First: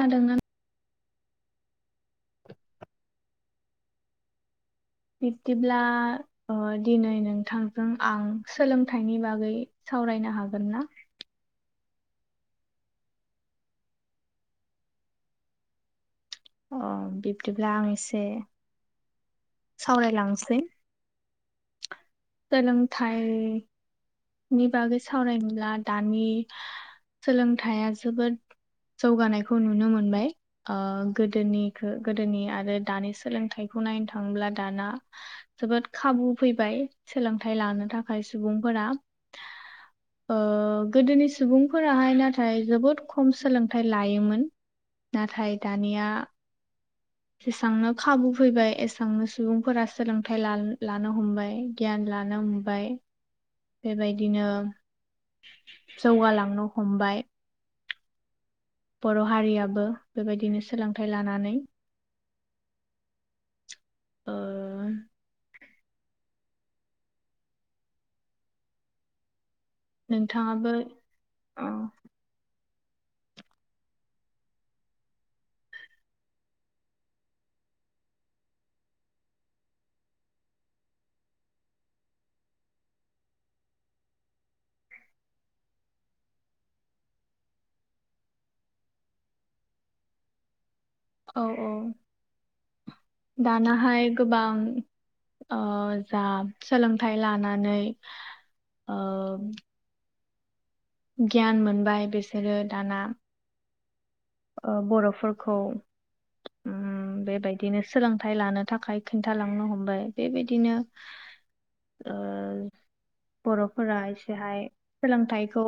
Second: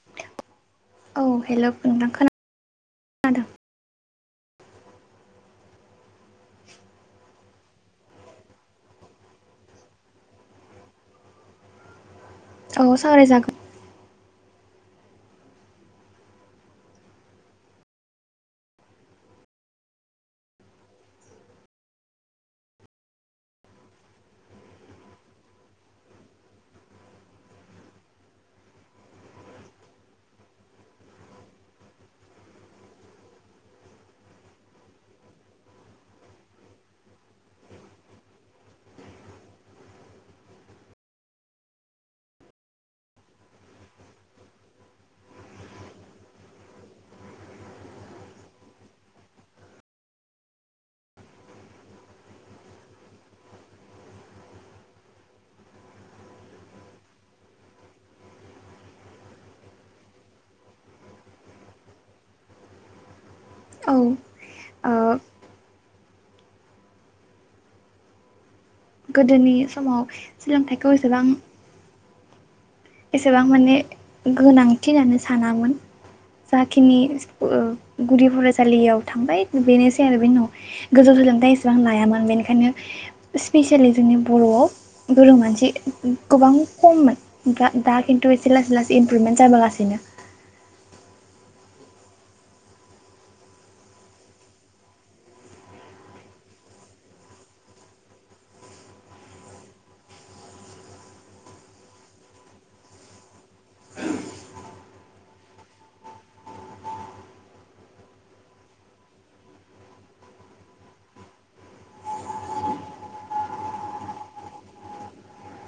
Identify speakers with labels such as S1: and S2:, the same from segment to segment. S1: ादों
S2: औ हेल' नोंथां खोन
S1: बि्दिब्ला ओ दिनै नोंथांजों आं सोलोंथाइनि बागै सावरायनो हागोन ना
S2: औ सांगराय जागोन
S1: अ बिब्दिब्ला आं एसे सावरायलांसै सोलोंथाइ थायो नि बागै सावरायनोब्ला दानि सोलोंथाइया जोबोद जौगानायखौ नुनो मोनबाय ओ गोदोनिखौ गोदोनि आरो दानि सोलोंथाइखौ नायनो थाङोब्ला दाना जोबोद खाबु फैबाय सोलोंथाइ लानो थाखाय सुबुंफोरा ओ गोदोनि सुबुंफोराहाय नाथाय जोबोद खम सोलोंथाइ लायोमोन नाथाय दानिया जेसेबांनो खाबु फैबाय एसेबांनो सुबुंफोरा सोलोंथाइ लानो हमबाय गियान लानो हबाय बेबायदिनो जौगालांनो हमबाय बर' हारियाबो बेबायदिनो सोलोंथाइ लानानै ओ
S2: औ गोदोनि समाव
S1: नोंथाङाबो
S2: सोलोंथाइखौ एसेबां
S1: औ
S2: एसेबां माने गोनांथि होननानै सानामोन जाखिनि गुदि फरायसालियाव थांबाय बेनोसै आरो बे उनाव गोजौ सोलोंथायाइ इसेबां लायामोन बेनिखायनो स्पेसेयेलि जोंनि बर'आव गोरों मानसि गोबां खममोन दा दा खिन्थु एसे लासै लासै इमप्रुभेन्ट जाबोगासिनो
S1: औ औ दानाहाय गोबां ओ जा सोलोंथाइ लानानैओ गियान मोनबाय बिसोरो दाना बर'फोरखौ बेबायदिनो सोलोंथाइ लानो थाखाय खिन्थालांनो हमबाय बेबायदिनो ओ बर'फोरा एसेहाय सोलोंथाइखौ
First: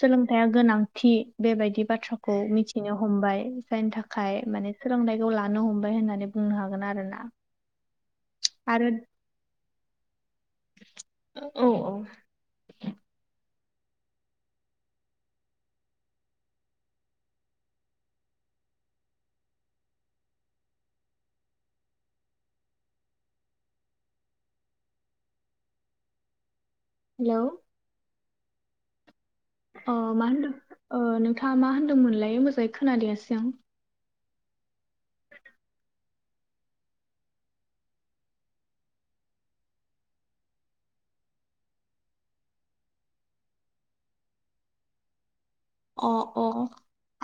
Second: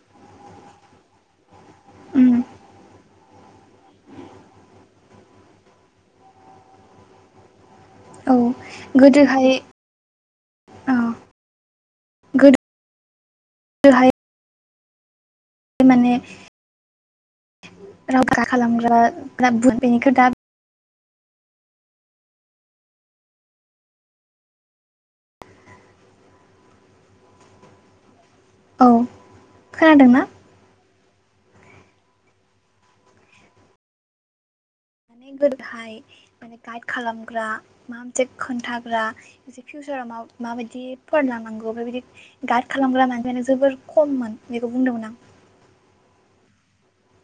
S1: सोलोंथायाइया गोनांथि बेबायदि
S2: उम
S1: बाथ्राखौ मिथि [unintelligible] हमबाय जायनि थाखाय माने सोलोंथाइखौ लानो हमबाय होननानै बुंनो हागोन आरो ना।
S2: औ गोदोहाय
S1: औ औ
S2: गोदो [unintelligible] [inaudible]
S1: हेल'
S2: औ
S1: अ
S2: खोनादोंना
S1: मा होनदों नोंथाङा मा होनदोंमोनलाय मोजाङै खोनादयाासै आं
S2: मान गोदाय माने गाइड खालामग्रा माबा मोनसे खोन्थाग्रा माखा फिउचाराव मा माबायदि फरायलांनांगौ बेफोरबायदि गार्ड खालामग्रा मानसियानो जोबोर खममोन बेखौ बुंदोंमोन आं।
S1: अ अ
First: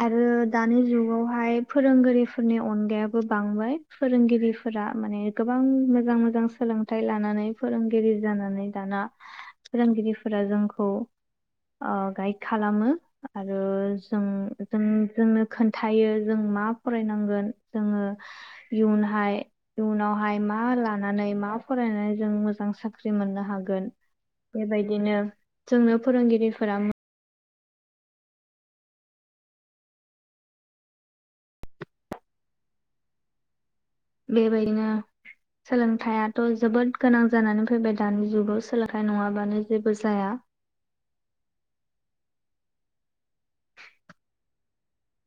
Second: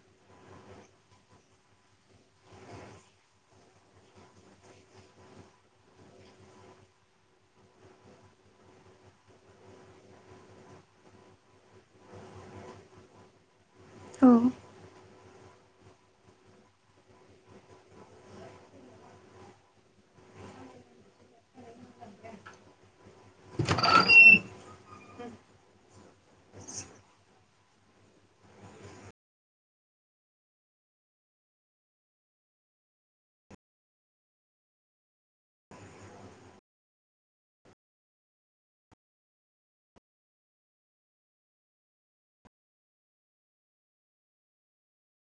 S1: आरो दानि जुगावहाय फोरोंगिरिफोरनि अनगायाबो बांबाय। फोरोंगिरिफोरा माने गोबां मोजां मोजां सोलोंथाइ लानानै फोरोंगिरि जानानै दाना फोरोंगिरिफोरा जोंखौ अ गाइड खालामो। आरो जों
S2: औ
S1: जों जोंनो खोन्थायो जों मा फरायनांगोन जोङो इयुनहाय इयुनावहाय मा लानानै मा फरायनानै जों मोजां साख्रि मोननो हागोन। बेबायदिनो जोंनो फोरोंगिरिफोरा बेबायदिनो सोलोंथाइयाथ' जोबोद गोनां जानानै फैबाय दानि जुगाव सोलोंथाइ नङाबानो जेबो जाया।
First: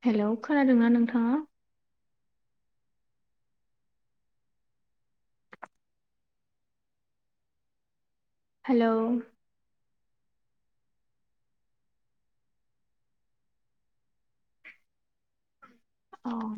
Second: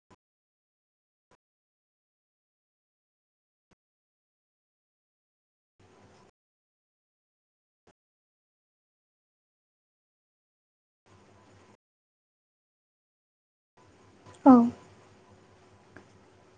S1: हेल' खोनादोंना नोंथाङा? हेल'
S2: औ
S1: औ